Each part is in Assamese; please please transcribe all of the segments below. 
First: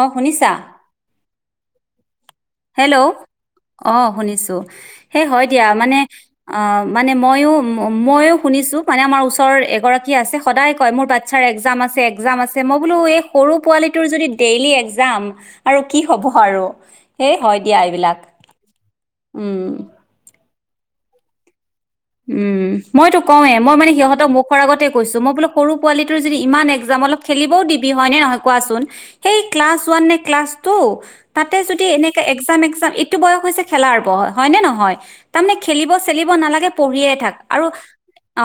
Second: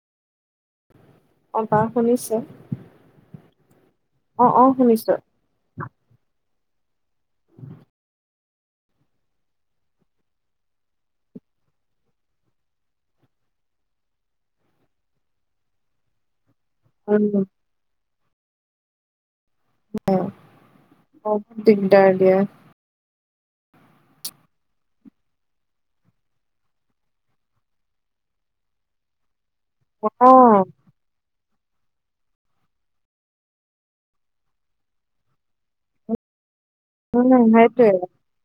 অ শুনিছা। অবাৰ শুনিছে। হেল্ল'। অ শুনিছো অ শুনিছো সেই হয় দিয়া মানে। অ মানে মইো ময়ো শুনিছো মানে আমাৰ ওচৰৰ এগৰাকী আছে সদায় কয় মোৰ বাচ্ছাৰ এক্জাম আছে, একজাম আছে, মই বোলো। এই সৰু পোৱালিটোৰ যদি ডেইলি এক্জাম আৰু কি হ'ব আৰু। উম এইেই হয় দিয়া এইবিলাক। উম। অহঁ। উম মইতো কওঁৱেই মই মানে সিহঁতক মোক। আগতে কৈছো মই বোলো সৰু পোৱালিটোৰ যদি ইমান এক্জাম অলপ খেলিবও দিবি হয়নেে নহয় কোৱাচোন সেই। ক্লাছ ওৱান অ নে ক্লাছ টু। তাতে যদি এনেকাে এক্জাম এক্জাম এইটো বয়স হৈছে খেলাৰ বয় হয় নে নহয় তাৰমানে খেলিব চেলিব নালাগে। পঢ়িয়ে থাক উম আৰু সেইটোৱে অ।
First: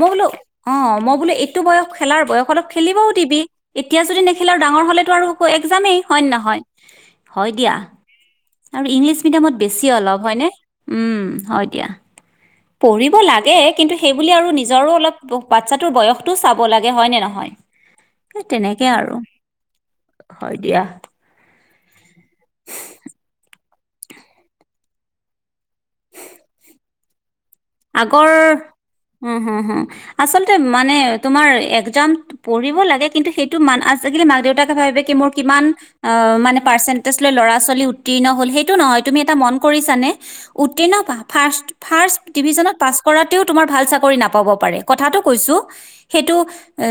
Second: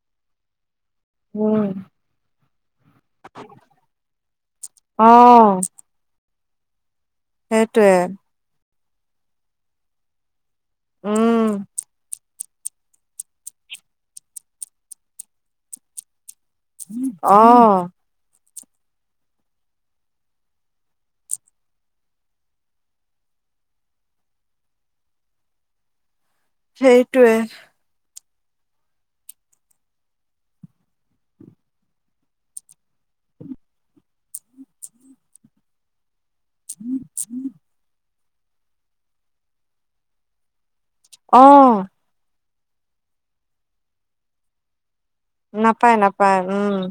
মই বোলো অ মই বোলেো এইটো উম বয়স খেলাৰ বয়স অলপ খেলিবও দিবি এতিয়া যদি নেখেলা আৰু ডাঙৰ হলেতো অ আৰু এক্জামেই হয় নহয়। [unintelligible] সেইটোৱে। আৰু ইংলিছ মিডিয়ামত বেছি অলপ হয়নে! উম হয় দিয়া। পঢ়িব লাগে কিন্তু সেইব আৰু নিজৰো অলপ বাচ্ছাটোৰ বয়স। চাব লাগে হয় নে অ নহয়। তেনেকে আৰু হয় দিয়া। সেইটোৱে। গৰ হু হু আচলতে মানে তোমাৰ একজাম পঢ়িব লাগে কিন্তু মান কিন্তু সেইটো কিন্তু মাক দেউতাকে ভাবি লাগে মোৰ কিমান। মানে পাৰ্চেণ্টেজ লৈ ল'ৰা ছোৱালী। উত্তীৰ্ণ হল সেইটো নহয়, তুমি এটা মন কৰিছানে! উত্তীৰ্ণ পা অ ফাৰ্ষ্ট ফাৰ্ষ্ট। ডিভিজনত পাছ কৰাতেও তোমাৰ ভাল চাকৰি নাপাব পাৰে। কথাটো কৈছো নাপায় সেইটো নাপায় উম এ।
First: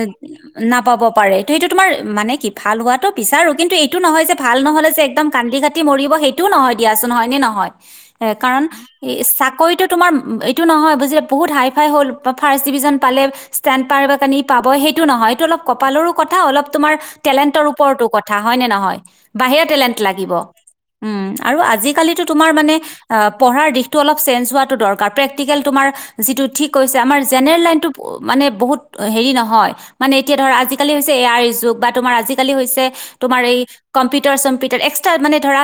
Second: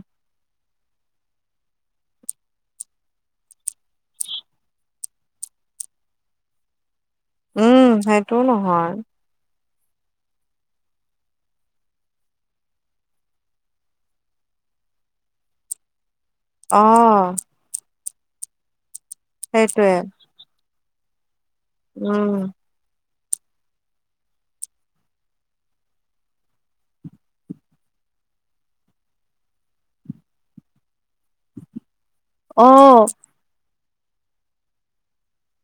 নাপাব পাৰে ত সেইটো তোমাৰ মানে কি ভাল হোৱাতটো বিচাৰো কিন্তু এইটো নহয় যে ভাল নহ'লে যে একদম কান্দি কাটি মৰিব সেইটোও নহয় দিয়া। চোন হয় নে নহয় উম সেইটোও কাৰণ নহয় সেই চাকৰিটোত তোমাৰ এইটো নহয় বুজিলে বহুত হাই ফাই হ'ল বা ফাৰ্ষ্ট ডিভিজন পালে, ষ্টেণ্ড পাৰানি পাব সেইটো নহয় এইটো অলপ কপালৰো কথা অলপ অ তোমাৰ টেণ্টৰ ওপৰতো কথা কথা হয় নে নহয়? বাহিৰৰা সেইটোৱে টেলেণ্ট লাগিব উম আৰু আজিকালি উম তোমাৰ মানে অ পঢ়াৰ দিশটো অলপ চেঞ্জ হোৱাটো দৰ কাৰ প্ৰেকটিকেল তোমাৰ যিটো ঠিক কৈছে আমাৰ জেনেৰেল লাইনতটো মানে বহুত হেৰি নহয় মানে এতিয়া ধৰা আজিকালি এই আই যুগ বা তোমাৰ আজিকালি অ হৈছে তোমাৰ এই কম্পিটাৰ চম্পিউটাৰ এক্সট্ৰা মানে ধৰা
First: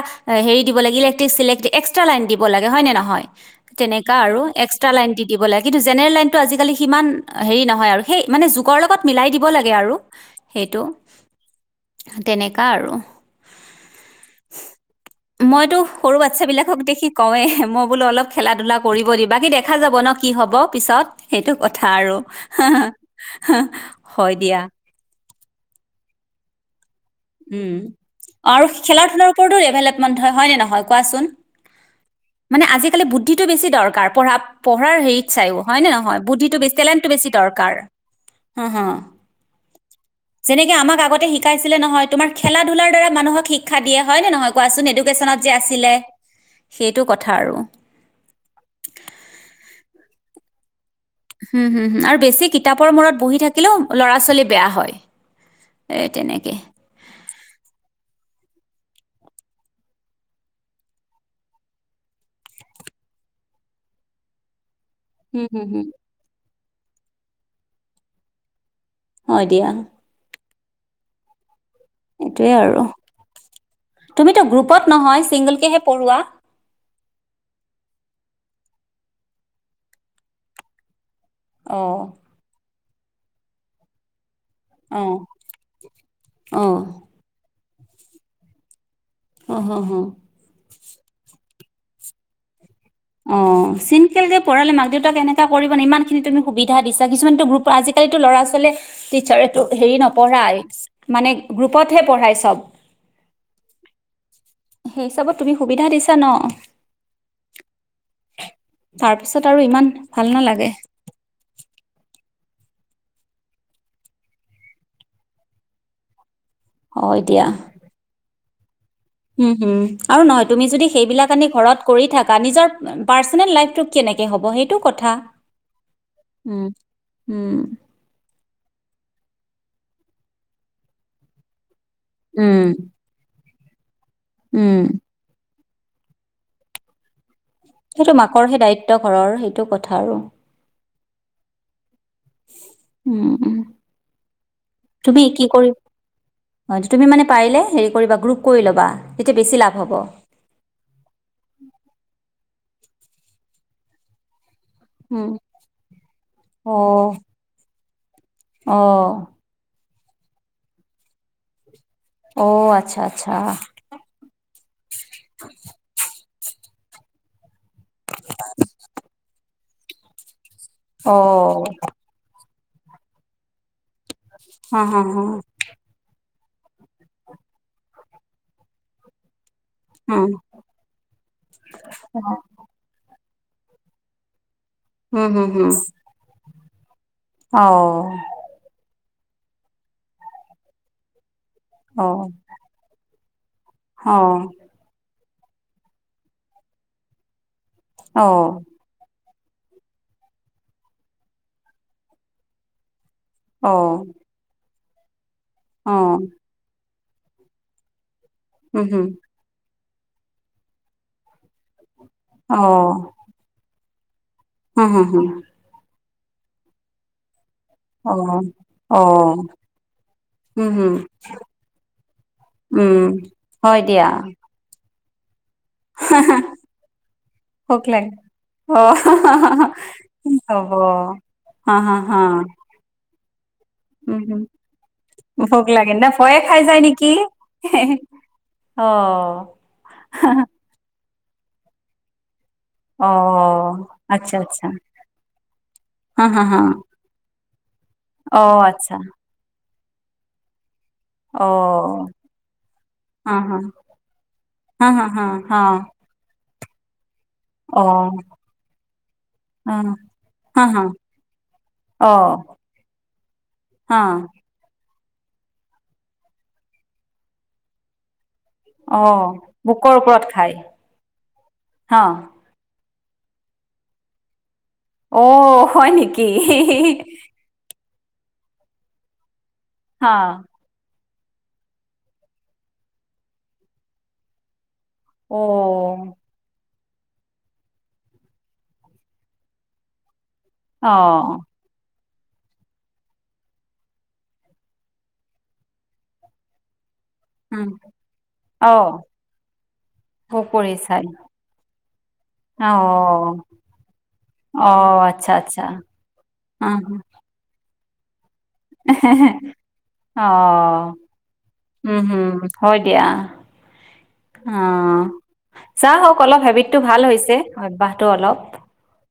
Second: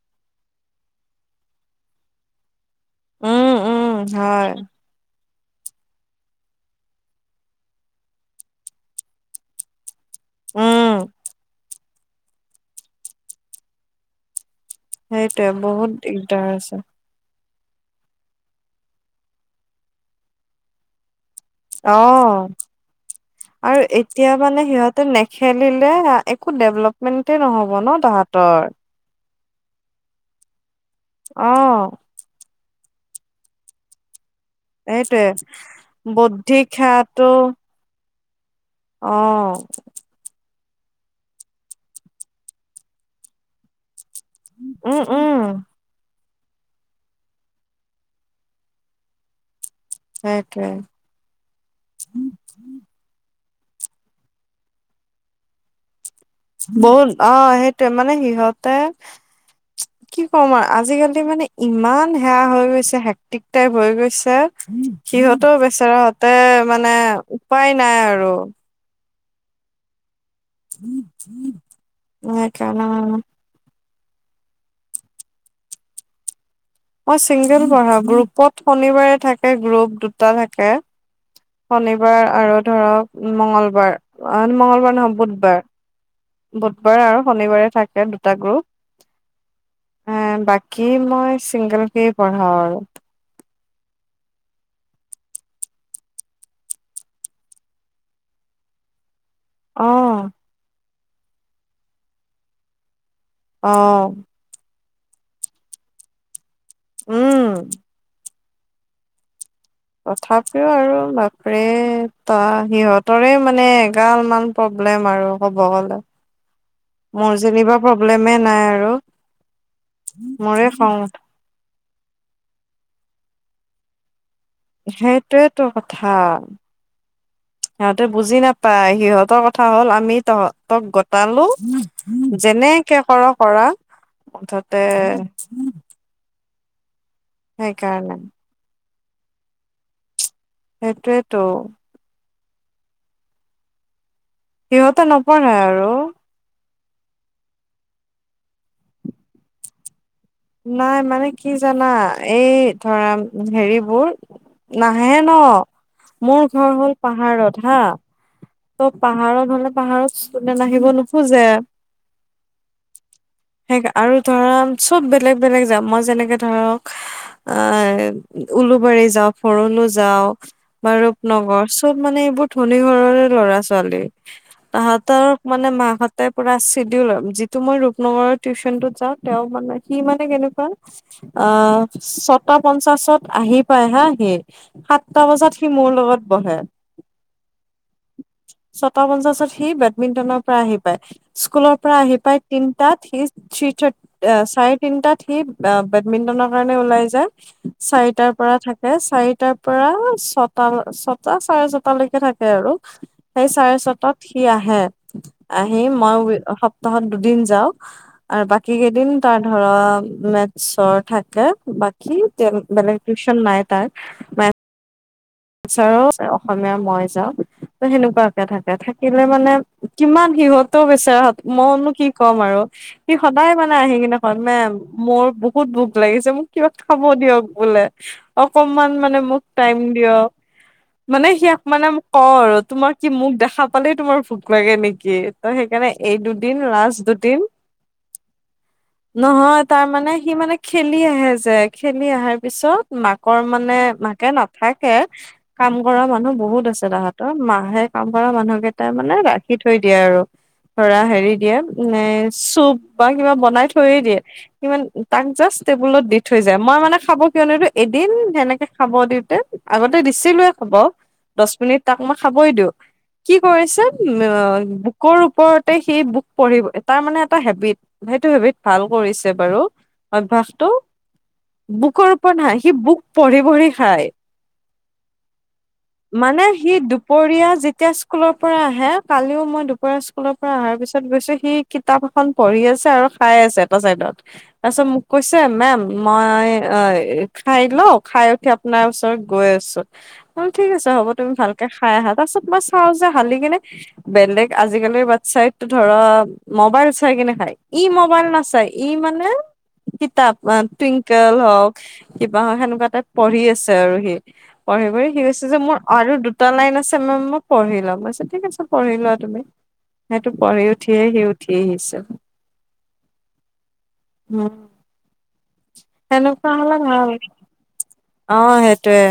হেৰি দিব লাগ ইলেকট্ৰিকে চিলেকট্ৰিক এক্সট্ৰা লানই দিব লাগে। হয় নে নহয় উম উম তেনেকে আৰু হয় এক্সট্ৰা লাইন দ দিব লাগে কিন্তু জেনেল লনটো আজালি সিমান হেৰি নহয় আৰু সেই মানে যুগৰ লগত মিলাই দিব লাগে আৰু সেইটো উম তেনেকুৱা আৰু সেইটোৱে মইতো বহুত সৰু বাচ্ছা দিগদাৰ আছে বিলাকক দেখি কৱে মই বোলো অলপ খেলা ধূলা কৰিব দিবা বাকী দেখা যাব ন কি হ'ব পিছত সেইটো কথা অ আৰু আৰু হয় এতিয়া দিয়া মানে সিহঁতে নেখেলিলে একো ডেভেলপ মেনকে নহব ন তাহতৰ ৰ এভেলেপ মন্ধ হয় নে নহয় কোৱাচোন অ', মানে আজি বুদ্ধিটো বেছি দকাৰ পঢ়া পঢ়াৰ সেইটোৱে হেৰিত চাইও হয় নে নহয় বুদ্ধিটো বৌদ্ধিক বেছি টলেণ্টটো সেয়াটো বেছি দৰকাৰ হা হা অ যেনেকে আমাক আগতে শিকাইছিলে নহয় তোমাৰ খেলা ধূলাৰ দ্বাৰা মানুহক শিক্ষা দিয়ে হয় নে নহয় কোৱাচোন উম, উম, এডুকেশ্যনত যে আছিলে। সেইটো কথা আৰু সেইটোৱে হম হুম হম আৰু বেছি কিতাপৰ মূৰত বহি থাকে থাকিলেও ল'ৰা ছোৱালী বেয়া হয় এ তেনেকে। বন অ সেই মানে সিহঁতে কি কম আৰু আজিকালি মানে ইমান সেয়া হৈ গৈছে হেক্টিক টাইপ হৈ গৈছে হুম, সিহঁতও হুম, হুম, বেচেৰাহতে মানে উপায় নাই আৰু হয় দিয়া [inaudible] মই এইটোয়ে কাণ আৰু। তুমিতো গ্ৰুপত নহয় ছিংগলকেহে পঢ়োৱা মই চিংগল পঢ়া গ্ৰুপত শনিবাৰে থাকে গ্ৰুপ দুটা থাকে অ', শনিবাৰ আৰুত ধৰক মঙ্গলবাৰ অ মঙগলবাৰ নহয় অ', বুধবাৰ অ', বুধবাৰে আৰু শনিবাৰে থাকে এ দুটা গ্ৰুপ অ', হ, হ। হে বাকী মই চিংগল কে পঢ়া আৰু অ চিমকেল কে পঢ়ালে মাক দেউতাক এনেকা কৰিবে ইমান খিনি তুমি সুবিধা দিছা কিছুমান গুৰুত্ব আজিকালিটো ল'ৰা ছোৱালীয়ে টিচাৰটো অ হেৰি নপঢ়াই মানে গ্ৰুপতহে পঢ়ায় চব আহ সেইহিচাবত তুমি সুবিধা দিছা ন উম তাৰপিছত আৰু ইমান ভাল তথাপিও নালাগে। আৰু মাকৰে ত সিহঁতৰে মানেগালমান প্ৰব্লেম আৰু ক'ব গলে মোৰ যেনিবা প্ৰব্লেমে নাই আৰু উম হম আৰু নহয় তুমি মোৰে যদি খং উঠে। সেইবিলাক আনি ঘৰত কৰি থকা নিজৰ পাৰ্চনেল লাইফতোক কেনেকে হ'ব সেইটো কথা। সেইটোয়েতো কথা উম, উম, সিহঁতে বুজি নাপ- পাই সিহঁতৰ কথা হ'ল আমি তহঁতক গটালো উম, যেনেকে কৰক পৰা উম। ততে সেইকাৰণে সেইটো মাকৰ সেই দায়িত্ব ঘৰৰ সেইটো কথা আৰু সেইটোয়েইতো উম উ সিহঁতে নপঢ়াই আৰু তুমি মানে পাৰিলে হেৰি কৰিবা গ্ৰুপ কৰি ল'বা তেতিয়া বেছি লাভ হ'ব নাই মানে কি জানা এই ধৰা হেৰিবোৰ নাহে উম, ন মোৰ ঘৰ হ'ল অ', পাহাৰত হা ত' অ', পাহাৰত হলে পাহাৰত কোনে নাহিব নোখোজে অ', আচ্ছা, আচ্ছা। সেইকা আৰু ধৰা চব বেক- বেলেগ যাম মই যেনেকে ধৰক অ উলোবাৰী যাওক ঘৰলো যাওক বা অ', ৰূপনগৰ চব মানে এইবোৰ ধনি ঘৰৰে ল'ৰা ছোৱালী হা, হা, হা, তাহতৰ মানে মাহঁত পৰা চিডিউল যিটো মই ৰূপনগৰৰ টিউশ্যন টোত যাওঁ তেওঁও মানে সি মানে হুম, কেনেকুৱা আহ ছটা পঞ্চাশত আহি পাই হা সি সাতটা হুম, হুম, বজাত সি হুম। মোৰ লগত বহে অ তা পঞ্চাশত সি বেডমিণ্টনৰ পৰা আহি পায় স্কুলৰ পৰা আহি অ', পাই তিনটাত সি থ্ৰী থাৰ্ট এঅ অ', চাৰে- তাত সি বেডমিন্টনৰ কাৰণে ওলাই যায় অ', চাৰিটাৰ পৰা থাকে চাৰি তাৰ পৰা ছটা ছটা চাৰে ছটালৈকে থাকে আৰু সেই চাৰে অ', ছটাত সি আহে [inaudible] আহি মই অ', [unintelligible] তহত দুদিন যাওঁক আৰু বাকী উম, হুম। কেইদিন তাৰ। মেচৰ থাকে বাক। কি অ', বেলেগ টউশন নয় তাত। মাই। হু হু। আচছাৰ। অসমীয়া মই যাওঁ। অ', সেনেকুৱাকে থাকে থাকিলে অ', মানে কিমান হুম, সিহঁতেও হুম, বিেচৰা মইনো কি ক'ম আৰু উম, সি সদায় মানে হয় আহি দিয়া কিনেখন মেম। মোৰ। বহুত ভোক লাগিছে মোক কিবা খাব দিয়ক ভোক বোলে লাগে অকনমান অ', মানে মোক টাইম দিয়ক। হ'ব মানে সিয়াক হা, মানে হা, মোক ক হা, আৰু তোমাৰ। কি মোক দেখা। কলে তোমাৰ উম, ভোক হুম, লাগে নেকি ত ভোক সেইকাৰণে লাগে না এই ভয়ে দুদিন খাই লা যায় নেকি? দুদিন অ', নহয় তাৰ মানে সি মানে খেলি। খেলি আহে যে খেলি আহে। ত পিছত মাকৰ অ', মানে মাকে আচ্ছা, আচ্ছা, নাথাকে। কাম কৰা হা, মানুহ হা, হা, বহুত আছে তাহতৰ মাহে কাম কৰা মানুহ অ', কেইটাই আচ্ছা, মানে ৰাখি। থৈ দিয়ে আৰু। ধৰা হেৰি দিয়ে ম অ', চুপ বা কিবা হা, হা, বনাই থৈয়ে দিয়ে কিমান হা, হা, হা, তাক হা, জাষ্ট টেবুলত দি থৈছে। মই মানে খাব। কিয়নো এদিন অ', যেনেকে খাব দিওঁতে। হা, আগতে দিছিলোৱয়ে হা, খাব হা, দহ মিনিট তাক মই অ', খাবই দিওঁ কি কৰিছে। হা, বু ওপৰতে সেই বুক পঢ়িব তাৰ মানে এটা হেবিট সেইটো হেবিট। ভাল কৰিছে অ', বাৰু বুকৰ ওপৰত খাই, অভ্যাসতটো বুকৰ ওপৰত হা সি বুক। পঢ়ি পঢ়ি খায়। অহ। মানে সি দুপৰীয়া যেতিয়া। স্কুলৰ পৰা আহে কালিও মই। দুপাৰ হা স্কুলৰ পৰা অহাৰ পিছত। ত গৈছো সি কিতাপ এখন পঢ়ি আছে আৰু খাই আছে এটা চাইডত। তাৰপিছত মোক কৈছে মেম অ' মই। অ খাই ল খাই উঠি আপোনাৰ ওচৰত গৈ আছো। ঠিক আছে হ'ব তুমি অ' ভালকে খাই আহা। তাৰ পিছত মই চাওঁ যে ভালি কিনে বেলেগ আজিকালিৰ বাচ্ছাই ধৰা মবাইল। চাই কিনে খায় উম, ই মোবাইল নাচাই ই অ' মানে কিতাপ পুখুৰী চাই টুইংকলেল হওক কিবা হওক সেনেকুৱা এাই পঢ়ি অ' আছে আৰু সি পঢ়ি অ' পঢ়ি সি আচ্ছা হৈছে [unintelligible] যে আচ্ছা মোৰ আৰু দুটা লাইন উম, আছে মেম মই পঢ়ি লম [inaudible] ঠিক আছে পঢ়ি লোৱা তুমি সেইটো পঢ়ি অ' উঠিয়ে সি উঠি আহিছে উম হম হয় দিয়া উম অ চা হক অলপ সেনেকুৱা হ'লে হেবিটটো ভাল হৈছে অভ্যয়াহটো অলপ অ সেইটোয়ে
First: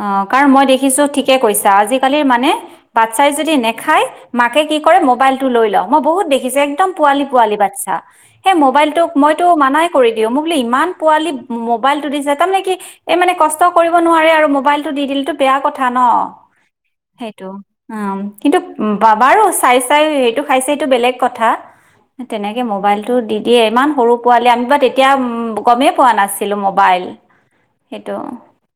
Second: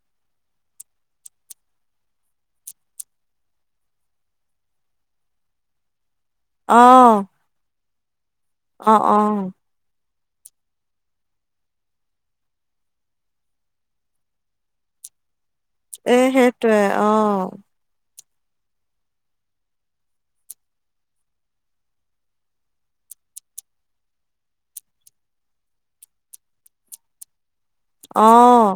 অ কাৰণ মই দেখিছো ঠিকে কৈছা আজিকালিৰ মানে বাচ্ছাই যদি নেখাই মাকে কি কৰে মোবাইলটো লৈ লওঁ মই বহুত দেখিছে অ একদম পোৱালি পোৱালি বাচ্ছা উ সেই অ মোবাইলটোক অ মইতো মানাই কৰি দে মোক বোলে ইমান পোৱালি মোবাইল টো দিছে তাৰমানে কি এই মানে কষ্ট কৰিব নোৱাৰে আৰু মোবলটো দিদিলে [unintelligible] বেয়া কথা ন এ সেইটোয়ে অ সেইটো উম কিন্তু পাবাৰু চাই চাই সেইটো খাইছে এইটো বেলেগ কথা তেনেকে মোবাইলটো দি দিয়ে ইমান সৰু পোৱালে আমি বাৰ তেতিয়া গমেই পোৱা নাছিলো মবাইল আহ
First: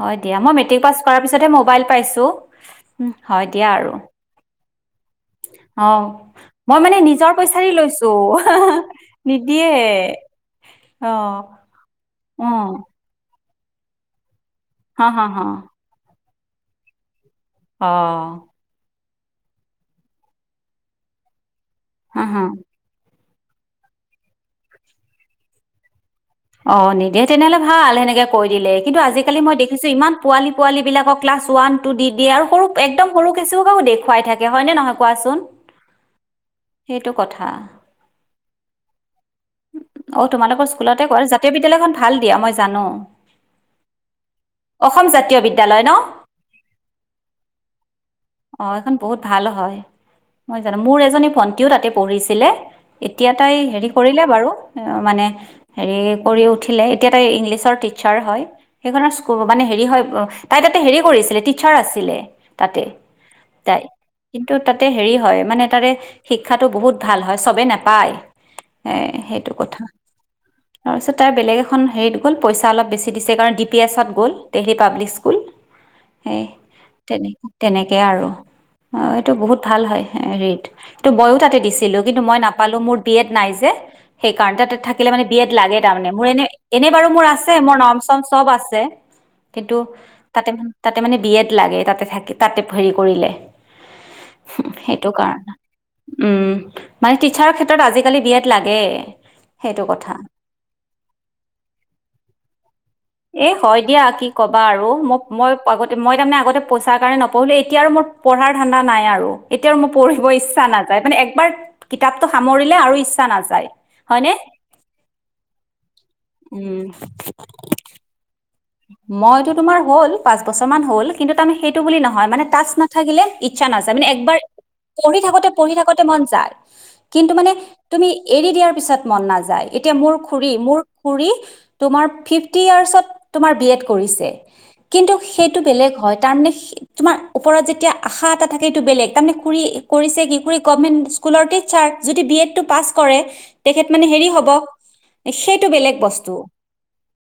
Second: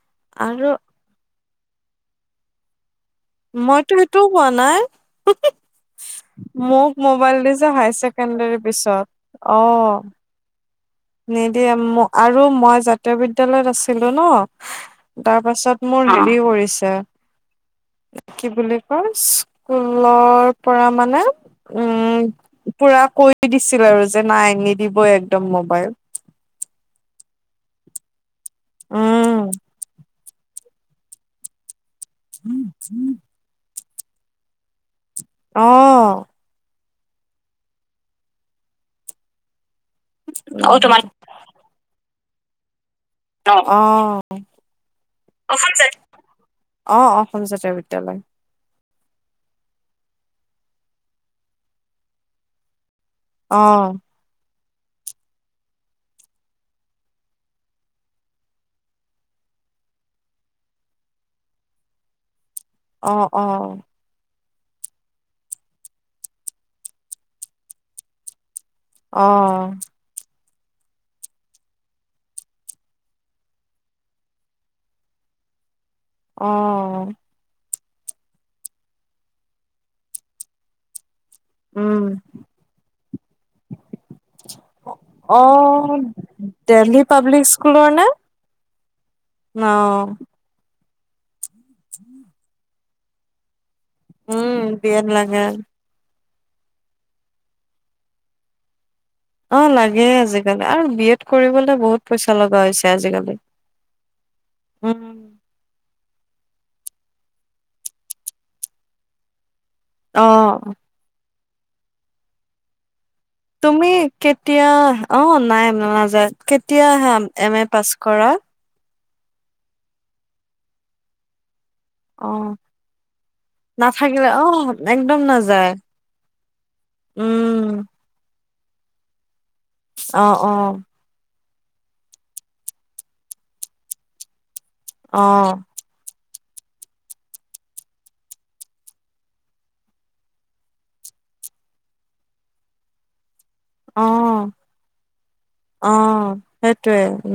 হয় দিয়া মই মেট্ৰিক পাছ কৰা িছ [unintelligible] মবাইল পাইছো উ হয় দিয়া মইতো আৰু সেইটোও কোৱা নাই অ মই মোক মানে নিজৰ মোবাইল পইচা দিছে দি হাই লৈছো ছেকেণ্ডৰীৰ পিছত অ নিদিয়ে অঁ নিদিয়ে আৰু অঁ মই জাতীয় বিদ বিদ্যয়ালয়ত আছিলো হা ন হা তাৰ পাছত মোৰ দেৰি কৰিছে অ কি বুলি স্কুলৰ পৰা মানে হা উম হা পুৰা কৈ দিছিল আৰু যে নাই নিদিবই একদম মোবাইল অ নিদিয়ে তেনেহলে ভাল সেনেকে কৈ দিলে কিন্তু আজিকালি উম মই দেখিছোঁ ইমান পোৱালি পোৱালিব বিলাক ক্লাছ ওৱান দি দিয়ে আৰু সৰু একদম সৰু কেঁচুৱা এটাও দেখ খোৱাই থাকে হয় নে নহয় কোৱাচোন আহ সেইটো কথা অ তোমালোকৰ অহ স্কুলতে কৰে জাতীয় বিদ্যালয়খন ভাল নি দিয়া মই জানো অ অসম জাতীয় বিদ্যালয় ন অ অসম জাতীয় বিদ্যালয় অ এইখন বহুত ভাল হয় মই জানো মোৰ এজনী ভন্টিও তাতে পঢ়িছিলে এতিয়া তাই অহ হেৰি কৰিলে বাৰু মানে হেৰি কৰি উঠিলে এতিয়া তাই ইংলিছৰ টিচাৰ হয় সেইখন স্কু- মানে হেৰি হয় তাই তাতে হেৰি কৰিছিলে টিচাৰ আছিলে তাতে অ অ তাই কিন্তু তাতে হেৰি হয় মানে তাতে শিক্ষাটো বহুত ভাল হয় চবে নাপায় এ সেইটো অহ কথা তাৰপিছত তাৰ বেলেগ এখন হেৰিত গ'ল পইচা অলপ বেছি দিছে কাৰণ ডি পি এছত স্কুল টেহী পাব্লিক স্কুল সেই অহ তেনেকো তেনেকে আৰু অ এইটো বহুত ভাল হয় হেৰিদ মইয়ো তাতে দিছিলো উম কিন্তু মই নাপালো মোৰ বিএড নাই যে সেইকাৰনে তাতে থাকিলে মানে বি এড লাগে অহ তাৰ মানে মোৰ এনে এনে দেলহি বাৰু মোৰ পাব্লিক আছে স্কুলৰ নাম নে চাম চব আছে কিন্তু অহ তাতে মানে তাতে মানে বি এড লাগে তাতে থাকি তাতে হেৰি কৰিলে উম বিএড সেইটো লাগে কাৰণে উম মানে টিচাৰৰ ক্ষেত্ৰত আজিকালি বি এড লাগে অ সেইটো লাগে কথা আজিকালি আৰু বি এড কৰিবলৈ বহুত পইচা লগা হৈছে আজিকালি এ হয় দিয়া কি ক'বা আৰু মোক উম। মই আগত দি মই তাৰমানে আগতে পইচাৰ কাৰণে নপঢ়িলোঁ এতিয়া আৰু মোৰ পঢ়াৰ ধান্দা নাই আৰু এতিয়াও মই অ পঢ়িব ইচ্ছা নাযায় মানে একবাৰ কিতাপটো সামৰিলে আৰু ইচ্ছ- তুমি কেতিয়া অ নাই নাযায় উম কেতিয়া আহা এম এ পাছ কৰা মইতো তোমাৰ হল পাঁচ বছৰ মান হ'ল কিন্তু তাৰমানে সেই বুলি অ নহয় মানে টাচ নাথাকিলে ইচ্ছা নাযায় মানে নাথাকিলে একবাৰ অ পঢ়ি একদম থাকোতে নাযায় পঢ়ি থাকোতে মন যায়। কিন্তু মানে উম। তুমি এৰি দিয়াৰ পিছত মন নাযায়। যাই এতিয়া মোৰ অ খুৰী অ মোৰ খুৰী তোমাৰ ফিফটি ইয়াৰ্চত তোমাৰ বি এড কৰিছে কিন্তু অ সেইটো বেলেগ হয় তাৰমানে তোমাৰ ওপৰত যেতিয়া আশা এটা থাকে এইটো বেলেগ তাৰেু কৰিছে কি কৰি গমেন্ট স্কুলতে ছাৰ যদি বি এডটো পাছ কৰে তেখেত অ মানে হেৰি হ'ব সেইটো অ বেলেগ বস্তু সেইটোৱে উম।